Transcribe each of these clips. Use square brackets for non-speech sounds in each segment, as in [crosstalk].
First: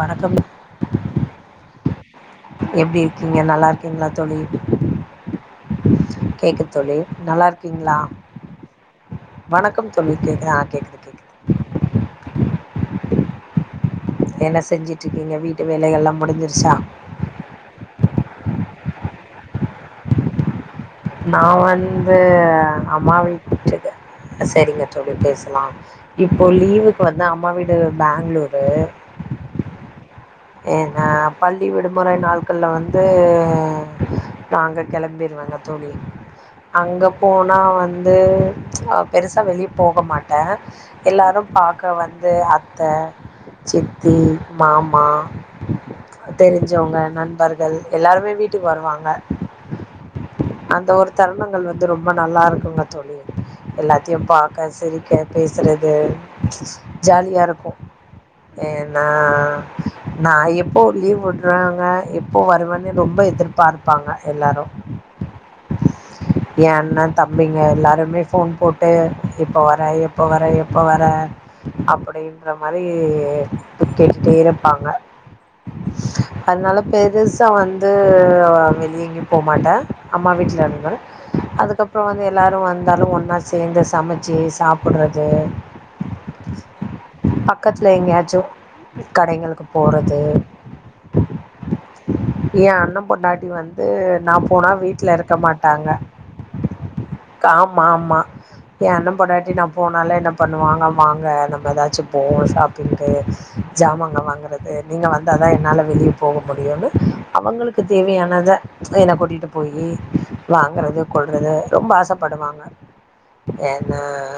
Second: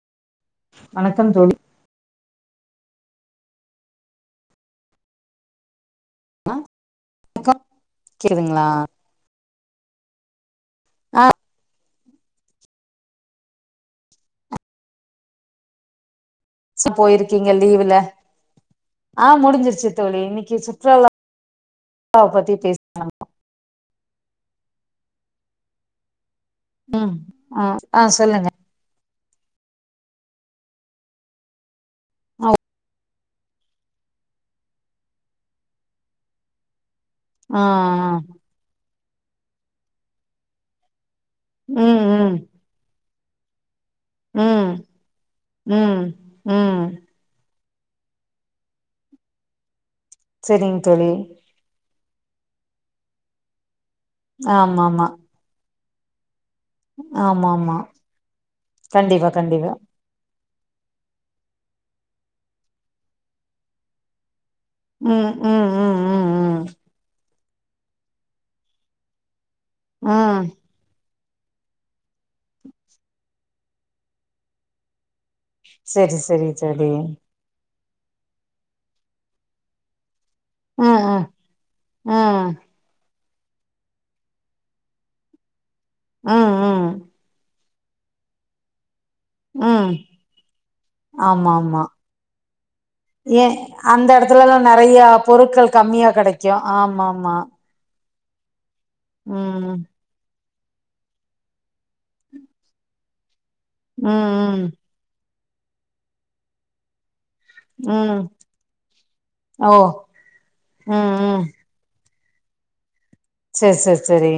வணக்கம் வணக்கம் தோழி எப்டி இருக்கீங்க நல்லா இருக்கீங்களா தோழி ஆ கேக்குது தோழி நல்லாருக்கீங்களா கேக்குதுங்களா வணக்க தோழி கேக்குதா ஆ [inaudible] என்ன செஞ்சிட்ருக்கீங்க வீட்டு வேலையெல்லா முடிஞ்சிரு ச போயிருக்கீங்க லீவ்வுல ஆ முடிஞ்சிருச்சு தோழி இன்னைக்கு சுற்றுலாவ நா வந்து பத்தி பேச அம்மா வீட்டுட்ருக்கே செரிங்க தோழி பேஸ்லாம் இப்போ லீவுக்கு ம் வந்து அம்மா ஆ வீடு ஆ சொல்லுங்க பேங்ளூரு ஏன்ன பள்ளி விடுமுறை ஆ நாட்கள்ல வந்து ஆ நாங்க கெளம்பிருவங்க தோழி அங்க போனா ஆ வந்து அ பெருசா வெளிய் போக மாட்டே எல்லாரு பாக்க ம் வந்து ம் அத்த சித்தி ம் மாமா ம் ம் தெரிஞ்சவங்க நண்ப ர்கள் எல்லாருமே வீட்டுக் வர்வாங்க சரிங்க அந்த ஒரு தோழி தருணங்கள் வந் து ரொம்ப நல்லா இருக்குங்க தோழி எல்லாத்யு பாக்க ஆமா ஆமா சிரிக்க பேசுறது ஆமா ஜாலியாருக்கு ஆமா ஏ நா கண்டிப்பா கண்டிப்பா நா எப்போ லீவ் வுட்றாங்க எப்போ வருவன்னு ரொம்ப எதிர்ப்பார்ப்பாங்க எல்லாரு ம் ம் ம் ம் ம் பீங்க எல்லாருமே ஃபோன் போட்டு எப்பொ வர எப்பொ வர ம் எப்பொவர அப்படீன்ற மாரி கேட்டுட்டே இருப்பாங்க சரி சரி அதனால சரி பெருசா வந்து வெளியெங்யு போமாட்டே அம்மா ம் வீட்லர்ந்த ம் அதுக்கப்றொ வந்து ம் எல்லாரு வந்தாலு ஒன்னா சேந்து சமச்சி சாப்புட்றது ம் ம் பக்கத்ல எங்யாச்சு கடைங்களுக்கு ம் போறது ஆமா ஆமா அண்ணன் ஏ பொண்டாட்டி வந்து அந்த நான் எடத்துலல்லா போனா நெறய வீட்ல பொருட்கள் கம்மியா கெடைக்கு ஆமா காம் ஆம்மா ஏ அண்ண பொண்டாட்டி நா ம் போனாலே என்ன பண்ணுவாங்க வாங்க நம்ப ஏதாச்சு போவோ ஷாப்பிங்கு ஜாமாங்க ம் வாங்கறது நீங்க வந்தாதா என்னால வெளிய போவ முடியுன்னு அவங்களுக்கு ம் ம் தேவையானத என்ன கூட்டிட்டு ஓ போயி வாங்கறது ம் ம் கொல்றது ரொம்ப ஆசப் படுவாங்க சேர் ஏன்னா சேர் சேரி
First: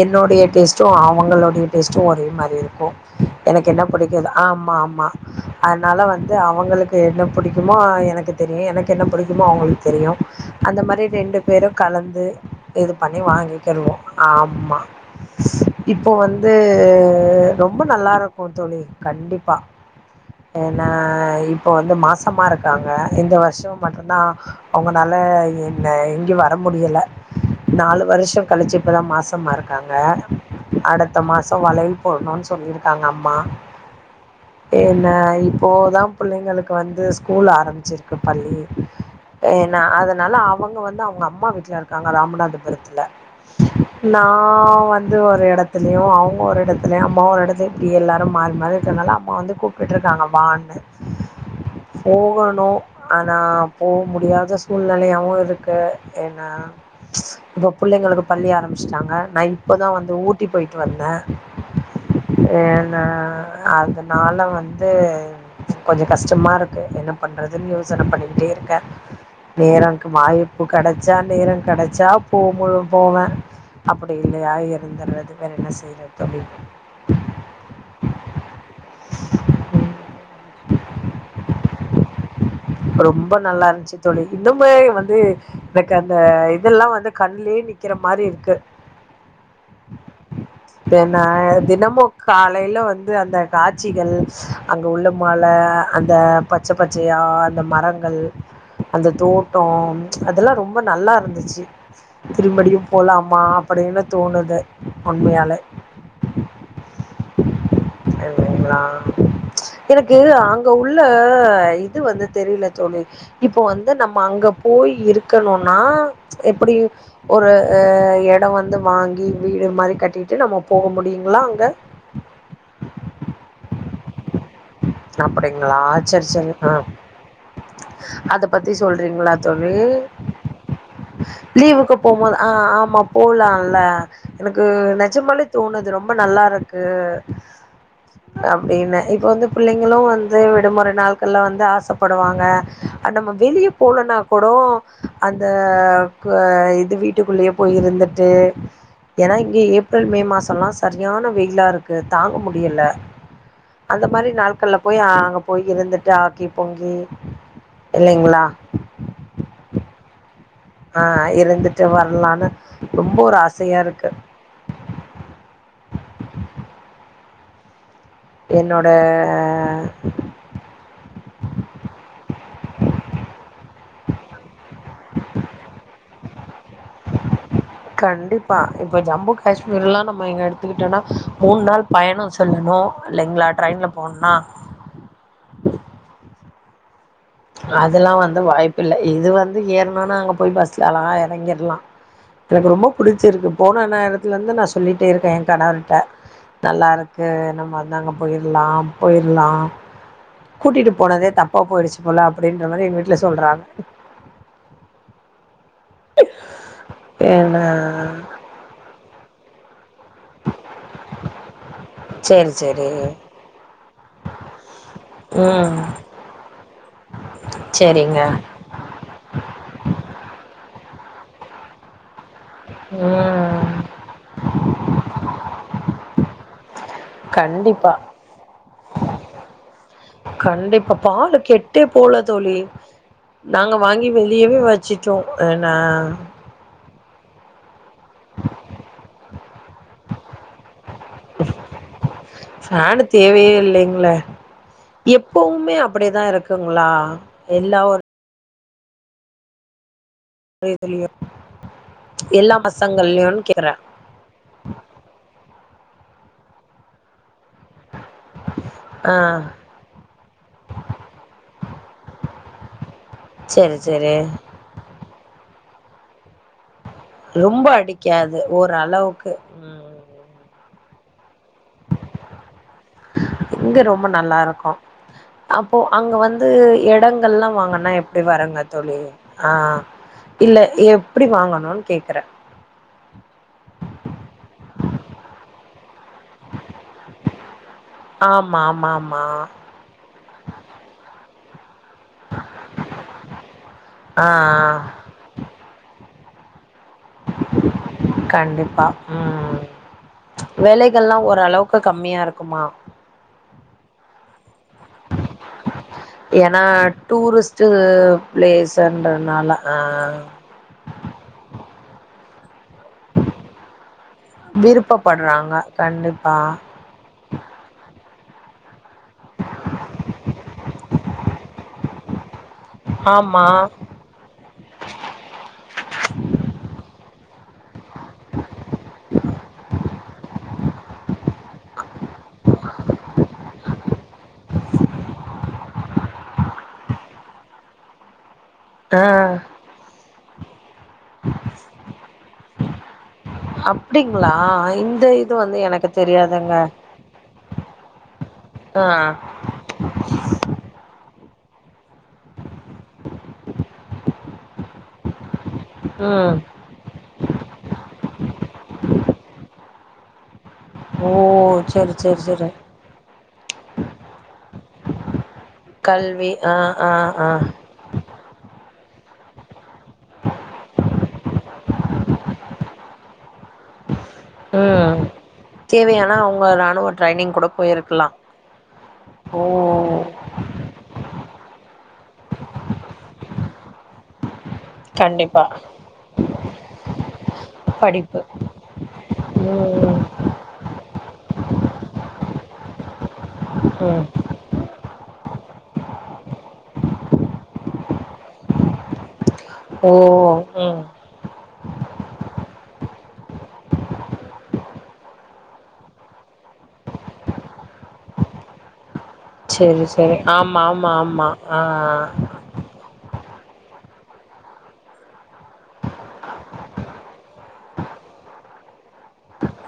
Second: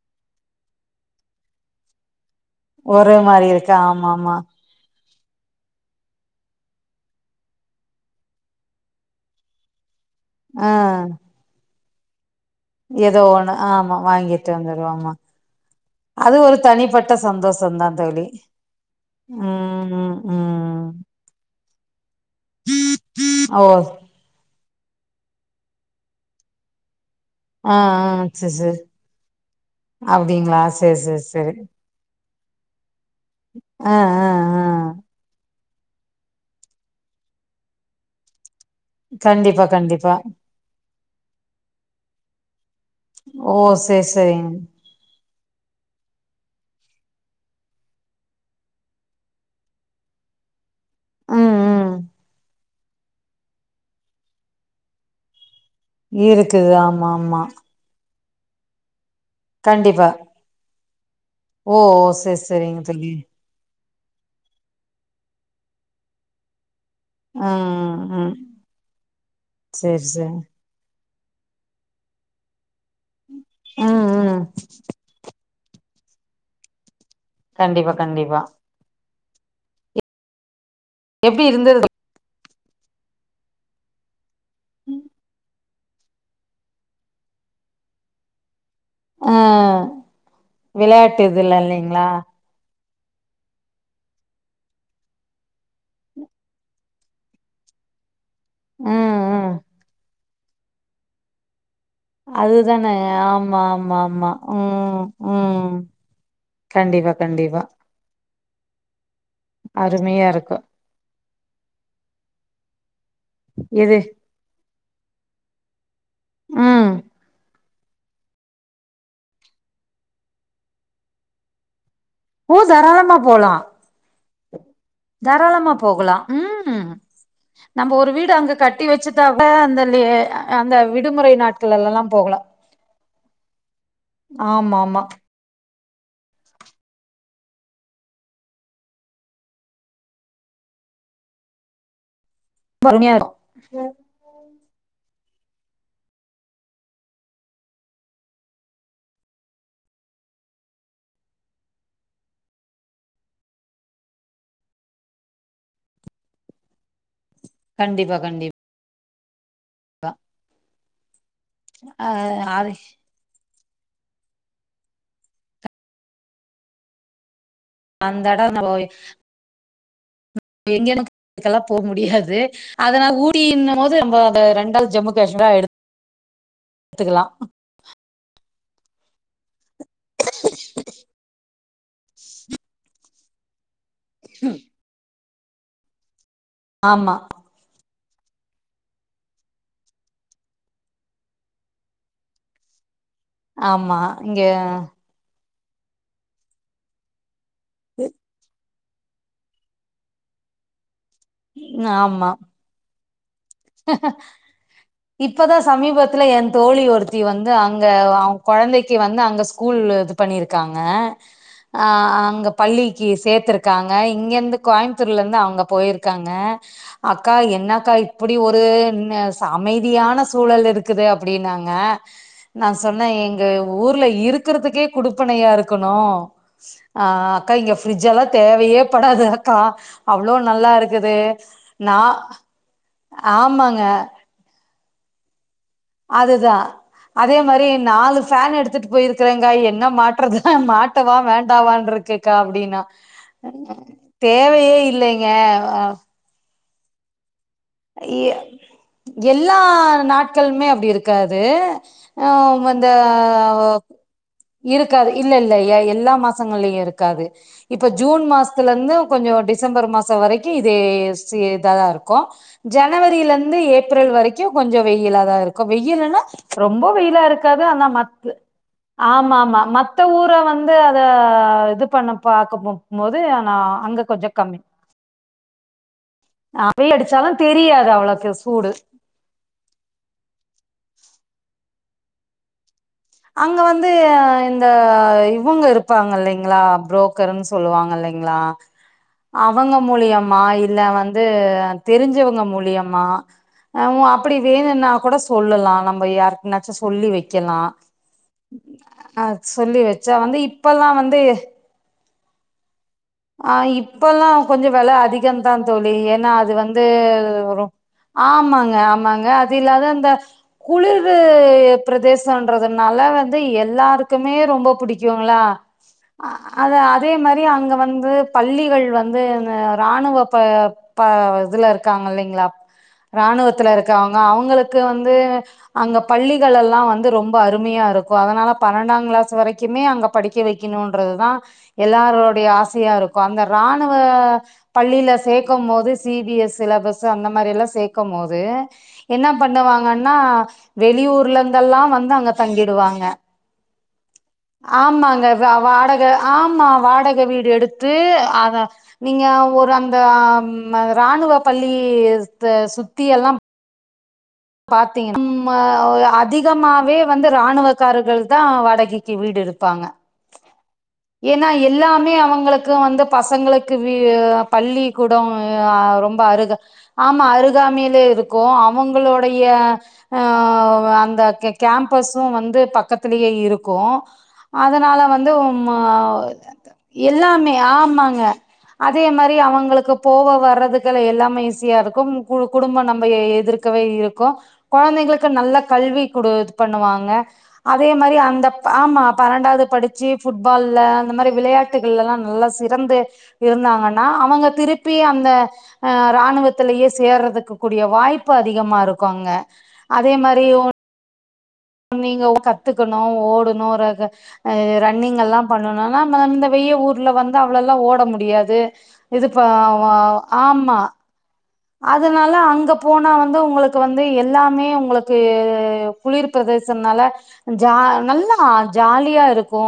என்னோடய டேஸ்ட்டு அவங்களோடைய டேஸ்ட்டு ஒரே மாதிரி இருக்கு ஒரே மாரி இருக்கு எனக்கென்ன புடிக் குது ஆமாமா ஆமா ஆம்மா அதனால வந்து அவங்களுக்கு என்ன புடிக்குமோ எனக்கு தெரியு எனக்கென்ன புடிக்குமோ அவுங்களுக் தெரியு ஆ அந்த மாரி ரெண்டு பேரு கலந்து இது ஏதோ பண்ணி ஒண்ணு வாங்கிக்கிருவோ ஆமா வாங்கிட்டு ஆம்மா வந்துருவோமா இப்ப அது வந்து ஒரு தனிப்பட்ட ரொம்ப சந்தோஷந்தா தோழி நல்லாருக்கு தோழி கண் ண்டிப்பா ம் ம் ம் ஏன்னா இப்பொ வந்து மாஸ் ம்மா இருக்காங்க இந்த ஓ வருஷொ மட்டுந்தா அவ்ங்கனால என்ன எங்யு வர முடியல ஆ நாலு ஆ வருஷொ சேர் கழிச்சு சேர் இப்பதா மாசமாருக்காங்க அப்டிங்களா சேர் அடுத்த சேர் சேரி மாஸொ வலையில் போட்ணுனு சொல்லிருக்காங்க அம்மா ஆ ஆ ஆ என்ன இப்போதா புள்ளிங்களுக்கு வந்து ஸ்கூல் ஆரம்ச்சிருக்கு பள்ளியி கண்டிப்பா என கண்டிப்பா அதனால அவங்க வந்து அவங்க அம்மா வீட்ல இருக்காங்க ராமநாதபுரத் ல ஓ சேர் நா சேரிங்க வந்து ஒரு எடத்துலய அவ்ங் ஒரு எடத் துல அம்மா ஒர் எடத்து இப்டி எல்லாரு மாறி மாறி இருக்காங்கல்ல அம்மா வந்து கூப்டுட்டு இருக்காங் வா ன்னு ம் ம் போகொணு ஆனா போ முடியாத சூழ்நிலையாவு இருக் க்கு ஏன்னா இருக்குது ஆமா ஆமா இப்ப புள்ளைங்களுக்கு பள்ளி ஆரம்பிச்ட்டாங்க நா இப்பதா கண்டிப்பா வந்து ஊட்டி போய்ட்டு வந்தே ஓ செரி ஏ செரிங்க நா தோழி அதனால வந்து கொஞ்ச கஷ்டமா இருக் க்கு என்ன பண்றதுன்னு ம் யோசன ம் பண்ணிகிட்டே இருக்கே செரி நேரம்க்கு செரி வாய்ப்பு கெடச் ச்சா நேரங் கெடச்சா போ முழும் போவே ம் அப்பிடி ம் இல்லியா இருந்துறது வேற என்ன செய்றத் தோழி கண்டிப்பா கண்டிப்பா ம் எப்டி இருந்தது [inaudible] ரொம்ப நல்லாருன்ச்சு தோழி இன்னுமே வந்து எனக்கு அந்த இதெல்லா வந்து கண்லே நிக் குற மாரி இருக்கு ஆ இப்ப நா விளயாட்டு இதுல்லா தினமு இல்லீங்ளா காலையில வந்து அந்த காட்சிகள் அங்கே உள்ள மல அந்த பச்ச பச்சயா அந்த மரங்கள் அந்த ம் ம் தோட்டோ அதெல்லா ரொம்ப நல்லா இருந்துச்சு திரும்படியு அதுதானே போலாமா ஆமா ஆமா அப்படின்னு ஆமா தோணுது ம் உண்மையாலே ம் கண்டிப்பா கண்டிப்பா இல்லீங்ளா எனக்கு அருமையா இருக்கு அங்க உள்ள இது வந்து தெரில தோழி இப்போ வந்து இது நம்ம அங்க போயி இருக்கணுனா எப்டி ம் ஒரு அ எடோ வந்து வாங்கி வீடு மாரி கட்டிட்டு நம்ம போக முடியுங்ளா அங்க ஓ தாராளமா போலா தாராளமா அப்படிங்களா போகலா சரி சரி ஆ ம் நம்ப ஒரு வீடு அத அங்க பத்தி கட்டி சொல்றீங்களா வச்சுட்டாவே தோழி அந்த லீ அந்த விடுமுறை லீவுக்கு நாட்களேல்லா போம்போது போகலா ஆ ஆமா போலால எனக்கு ஆமா ஆமா நெஜமாலே தோணு து ரொம்ப நல்லா இருக்கு அப்டின்னு இப்ப வந்து பிள்ளைங்களூ வந்து விடுமுறை நாட்கள்ல வந்து ஆசப்படுவாங் க அருமையா நம்ம வெளிய இருக்கு போலனா கூடோ அந்த க இது வீட்டுக்குள்ளயே போயிருந்துட்டு ஏனா இங்க ஏப்ரல் மே மாசோல்லா சர்யான வெயிலாருக்கு தாங்க முடியல அந்த மாரி நாட்கள்ல போய் அங்க போய் இருந்துட்டு ஆக்கி பொங்கி கண்டிப்பா இல்லைங்களா கண்டிப் பா ஆ இருந்துட்டு வர்லானு அது ரொம்ப ஒரு ஆ சையா இருக்கு அந்த என்னோட எங்கே [inaudible] போக முடியாது அத நா ஊட்டியின்னு மோது நம்ம அத ரெண்டாள் ஜம்மு காஷ்மீரா எத்துக்லா இப்ப ஜம்மு காஷ்மீர் லா நம்ம எடுத்துக்கிட்டோனா மூணு நாள் பயணம் செல்லணு இல்லைங்ளா ட்ரெயின்ல ஒண்ணா ஆமா அதுலா வந்து வாய்ப்புல்ல இது வந்து ஏறுனோனா அங்க போய் பஸ்ல அழகா எறங்கிர்லா எனக்கு ரொம்பப் பிடிச்சிருக்கு போன ஆமா நேரத்துல இங்க இருந்து நா சொல்லிட்டே இருக்கே எ கணவர்ட்ட நல்லாருக்கு நம்ம ‌வந்து அங்க போயிர்லா போயிர்லா கூட்டிட்டு போனதே தப்பா போயிடுச்சு போல ஆமா அப்டின்ற மாரி எங்க வீட்ல சொ இப்பதா சமீபத் ல ஏ தோழி ஒருத்தி வந்து என்ன அங்க அவ கொழந்தைக்கி வந்து அங்க ஸ்கூல்லு இது பண்ணிருக்காங்க அ அங்க சரி, சரி. பள்ளிக்கி சேத்திருக்காங்க இங்கருந்து கோயமுத்தூர்லருந்து அவங்க ம். போயிருக்காங்க அக்கா என்னாக்கா இ சரிங்க. இப்படி ஒரு ந அமைதியான சூழல் இருக்குது அப்டின்னாங்க நா சொன்னே எங்க ம். ஊர்ல இருக்குறதுக்கே குடுப்பனையா இருக்கணு ஆ அக்கா இங்க கண்டிப்பா. ஃப்ரிட்ஜ் லா தேவையேப்படாது அக்கா அவ்ளோ நல்லா இருக்குது நா போவ்ல தோழி நாங்க ஆமாங்க வாங்கி வெளியவே வச்சிட்டோ ஆனா அதுதான். அதே மாரி நாலு ஃபேன் எடுத்துட்டு போயிருக்கறாங்க எங்க மாட்டுறது மாட்டவா வேண்டாவான்ருக்கு க்கா அப்டின்னா ஃபேனு தேவையே இல்லைங்களே தேவையே இல்லேங்க அ குங்ளா ஏ எல்லா நாட் க்கள்மே அப்டி இதுலயு இருக்காது ஆ எல்லா அந்த பசங்கள்லயுனு அ கேக்குறே இருக்காது இல்ல இல்ல ஐயா எல்லா மாசங்கள்லயு இருக்காது இப்ப ஜூன் மாஷ்த்துல இருந்து ஆ கொஞ்ஜோ டிசம்பர் மாச வரைக்கு இதே செ இதாதாருக்கு ஜனவரியில இந்து செரி ஏப்ரல் செரி வரைக்கு கொஞ்ஜோ வெயில தா இருக்கு வெயில்ன்னா ரொம் ம்போ வெயிலா இருக்காது ரொம்ப ஆனா மத்து அடிக்காது ஓரளவுக்கு ஆமா ஆமா ம் மத்த ஊர வந்து அத இது பண்ண பாக்கமும் போது ஆனா இங்க அங்க ரொம்ப கொஞ்சம் நல்லா கம்மி இருக்கு அப்போ அங்க வந்து ஆ வெயில் அடிச்சாலு எடங்கள் னா தெரியாது வாங்கனா எப்டி அவ்ளோக்கு சூடு வறங்க தோழி ஆ இல்ல எப் படி வாங்ணுன்னு கேக்கற அங்க வந்து அ இந்த இவுங்க இருப்பாங்க இல்லைங்ளா புரோக்கர்னு சொல்லுவாங்க இல்லைங்ளா ஆமா ஆமா ஆமா அவங்க மூலியமா இல்ல வந்து தெரிஞ்சவங்க மூலியமா அ உ ஆ அப்டி ஆ வேணுன்னா கூட சொல்லலா நம்ப யாருக்னா சொல்லி வெக்கலா கண்டிப்பா ம் வச்சா வந்து இப்பல்லா வேலைகள்லா வந்து ஓரளவுக்கு கம்மியா இருக்குமா ஆ இப்பல்லா கொஞ்ஜோ வெல அதிகந்தா தோழி ஏனா அது ஏன்னா வந்து ரொ டூரிஸ்ட்டு ஆமாங்க ஆமாங்க அது பிளேஸ்ன்றனால ஆ இல்லாத அந்த குளிரு ப்ரதேச ண்றதுனால வந்து எல்லாருக்குமே ரொம்ப புடிக்குங்ளா விருப்பப்படுறாங்க அ கண்டிப்பா அத அதே மாரி அங்க வந் து பள்ளிகள் வந்து இந்த ராணுவ ப ப இதுல இருக்காங்க இல்லைங்ளா ஆமா ராணுவத்துல இருக்காங்க அவங்ளுக்கு வந்து அங்க பள்ளிகள்லெல்லா வந்து ரொம் அருமையா இருக்கு அதனால பனெண்டா க்ளாஸ் வரைக்குமே அங்க படிக்க வைக்கணுன்றது தா எல்லாரருடைய ஆச இருக்கு அந்த ராணுவெஅ பள்ளிலெ சேக்கும் போது சி பி எஸ் சிலபஸ் அந்த மாரில்லா சேக்கும் போ து ஆ என்னா பண்ணுவாங்கனா வெளியூர்லந்தெல்லா வந்து அங்க தங்கிடுவாங்க அப் ஆமாங்க வ வாடக தெரியாதுங்க ஆமா வாடக வீடு எடுத் த்து அத ஆ நீங்க ஒரு அந்த அம் ராணுவ பள்ளி த் அ சுத்தி எல்லாம் பாத்திங் ம் மா ம் அதிகமாவே வந்து இராணுவக்காரர்கள் தா வாடகைக்கு வீடு எடு ப்பாங்க ஓ ஏன்னா செரி எல்லாமே செரி செரி அவங்ளுக்கு வந்து பசங்களுக்கு வி பள்ளிக்கூட அ ரொம் கல்வி அருக ஆ ஆ ஆமா ஆ அருகாமியிலே இருக்கு அ ங்களுடைய அவ் அந்த கெ கேம்பஷ்சு வந்து பக்கத்துலேயே இருக்கு ம் அதனால வந்து உம் அ தேவையானா அவங்க ராணுவ ட்ரைனிங் கூட எல்லாமே போயிருக்கலா ஆமாங்க அதே மாரி ஓ அவங்ளுக்கு போவ வர்றதுக்குல எல்லாமே ஈஸியா இருக்கும் கு குடும்பம் நம்ப எ எதிர் க்கவே இருக்கு கொழந்தைகளுக்கு கண்டிப்பா நல்ல கல்வி குடுத் இது பண்ணுவாங்க அதே மாரி படிப்பு அந்த ஆமா பனெண்டாது ம் படிச்சு புட்பால்ல அந்த மாரி விளையாட்டுகள்லெல்லா நல்லா சி றந்து ம் இருந்தாங்கனா அவங்க திருப்பி அந்த ஆ ராணுவத்திலேயே சேர்றதுக்கு கூடிய வாய்ப்பு அதிகமா இருக்கு அங்க ஓ ம் நீங்க கத்துக்குணு ஓடணு ரக ரன்னிங்கெல்லா பண்ணனும்னா இந்த வெ ளிய ஊர்ல வந்து அவ்ளோல்லா ஓட முடியாது இதுப்ப ப செரி செரி அவ் ஆமா ஆமா ஆ அதனால அங்க போனா வந்து உங்ளுக்கு வந்து எல்லாமே உங்ளுக்குஉ குளிர் ப்ரெதேசம்னால ஜா நல்லா ஜாலியா இருக்கு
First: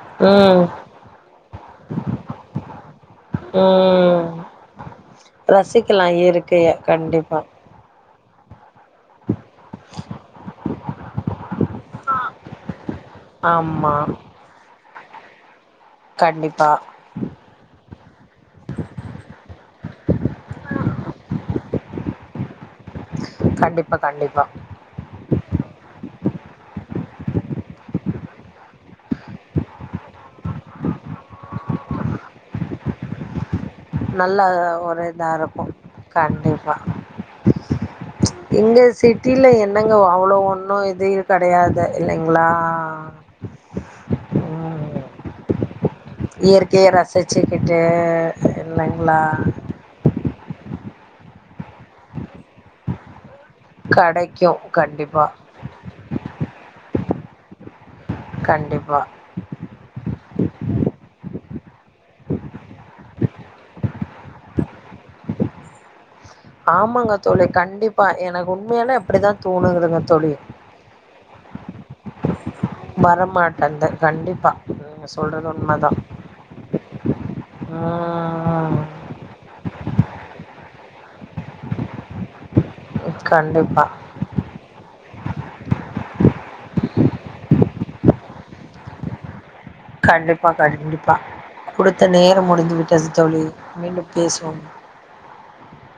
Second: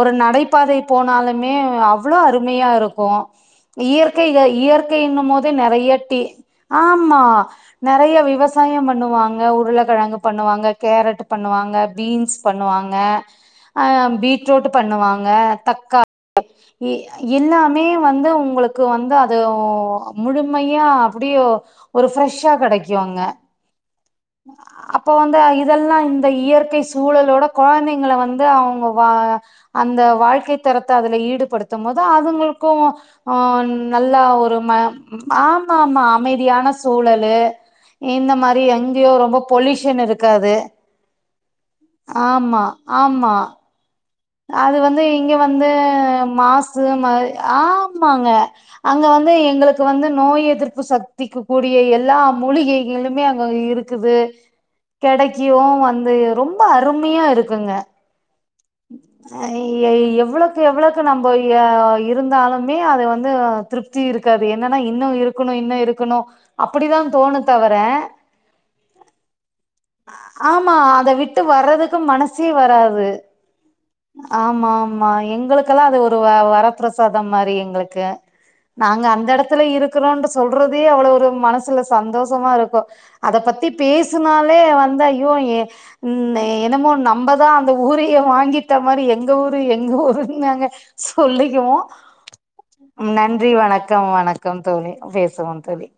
ஒரு ம் நடைபாதை போனாலுமே அவ்வளோ அருமையா இருக்கு இயற்கை ம் இயற்கை என்னும் போதே ரசிக்கலா நெறையட்டி இயற்கைய ஆம்மா கண்டிப்பா நறைய விவசாயம் பண்ணுவாங்க உருளக்கெழங்கு பண்ணுவாங்க கேரட்டு பண்ணுவாங்க பீன்ஸ் பண்ணுவாங்க ங்க ஆமா ஆ பீட்ரோட் பண்ணுவாங்க தக் கண்டிப் எ எல்லாமே வந்து உங்களுக்கு வந்து அது முழுமையா யோ ஒரு ஃப்ரெஷ்ஷா கெடைக்கு க்கு அங்க கண்டிப்பா கண்டிப்பா அப்ப வந்து இதெல்லா இந்த இயற்கை சு சூழலோட கொழந்தைங்க வந்து அவங்க வ அந்த வாழ்க்கை தரத்தை அதல ஈடுபடுத்தும்போது அதுங்களுக்கு ஆன் நல்லா நல்ல ஒரு இதா இருக்கு ஆம் ஆமா அமைதியான கண்டிப்பா சூழலு இந்த மாரி இங்க எங்கேயோ ரொம்ப சிட்டில என்னங்க பொல்யூஷன் அவ்ளோ இருக்காது ஒன்னு இது கெடையாது இல்லைங்களா ஆமா ஆம்மா அது ம் வந்து இங்க வந்து மாசு இயற்கைய மா ரசிச்சுக்கிட்டு ஆமாங்க அங்க இல்லைங்களா வந்து எங்களுக்கு வந்து நோய் எதிர்ப்பு சக்திக்கு கூடிய எல்லா மூலிகைகளுமே அங்க இருக்குது கெடைக்கு கண்டிப்பா கெடைக்கு வந்து ரொம்ப அருமையா இருக்குங்க கண்டிப்பா அய் எவ்ளோவுக்கு எவ்ளோவுக்கு நம்ம அ இருந்தாலுமே அது வந்து திருப்தி இருக்காது என்னன் ஆன இன்னோ இருக்கணு இன்னோ இருக்கணு அப்டிதா ஆமாங்க தோணு தோழி. தவர கண்டிப்பா. எனக்கு உண்மையாலே அப்படிதான் தோணுதுங்க தோழி. ஆமா அத விட்டு வர்றதுக்கு மனசு வரமாட்டந்து ஆமா ஆமா எங்களுக்கெல்லா அது ஒரு வ வர பிரசாதம் மாரி எங்களுக்கு ம். நாங்க அந்த எடத்துல இருக் கிறேண்டு சொல்றதே அவ்ளோ ஒரு மனசுல சந்தோஷமா இருக்கு அத பத்தி கண்டிப்பா. பேசனாலே வந்து அய் [inaudible] ம் என்னமோ நம்பதா அந்த ஊரயே வாங்கிட்ட மாரி எங்க ஊர் எங்க ஊரு கண்டிப்பா, நாங்க கண்டிப்பா. சொல்லக்கிவோ குடுத்த நேரம் முடிந்து விட்டது தோழி. நன்றி வணக்கம் மீண்டும் பேசுவோம். வணக்கம் தோழி பேசுவோ தோழி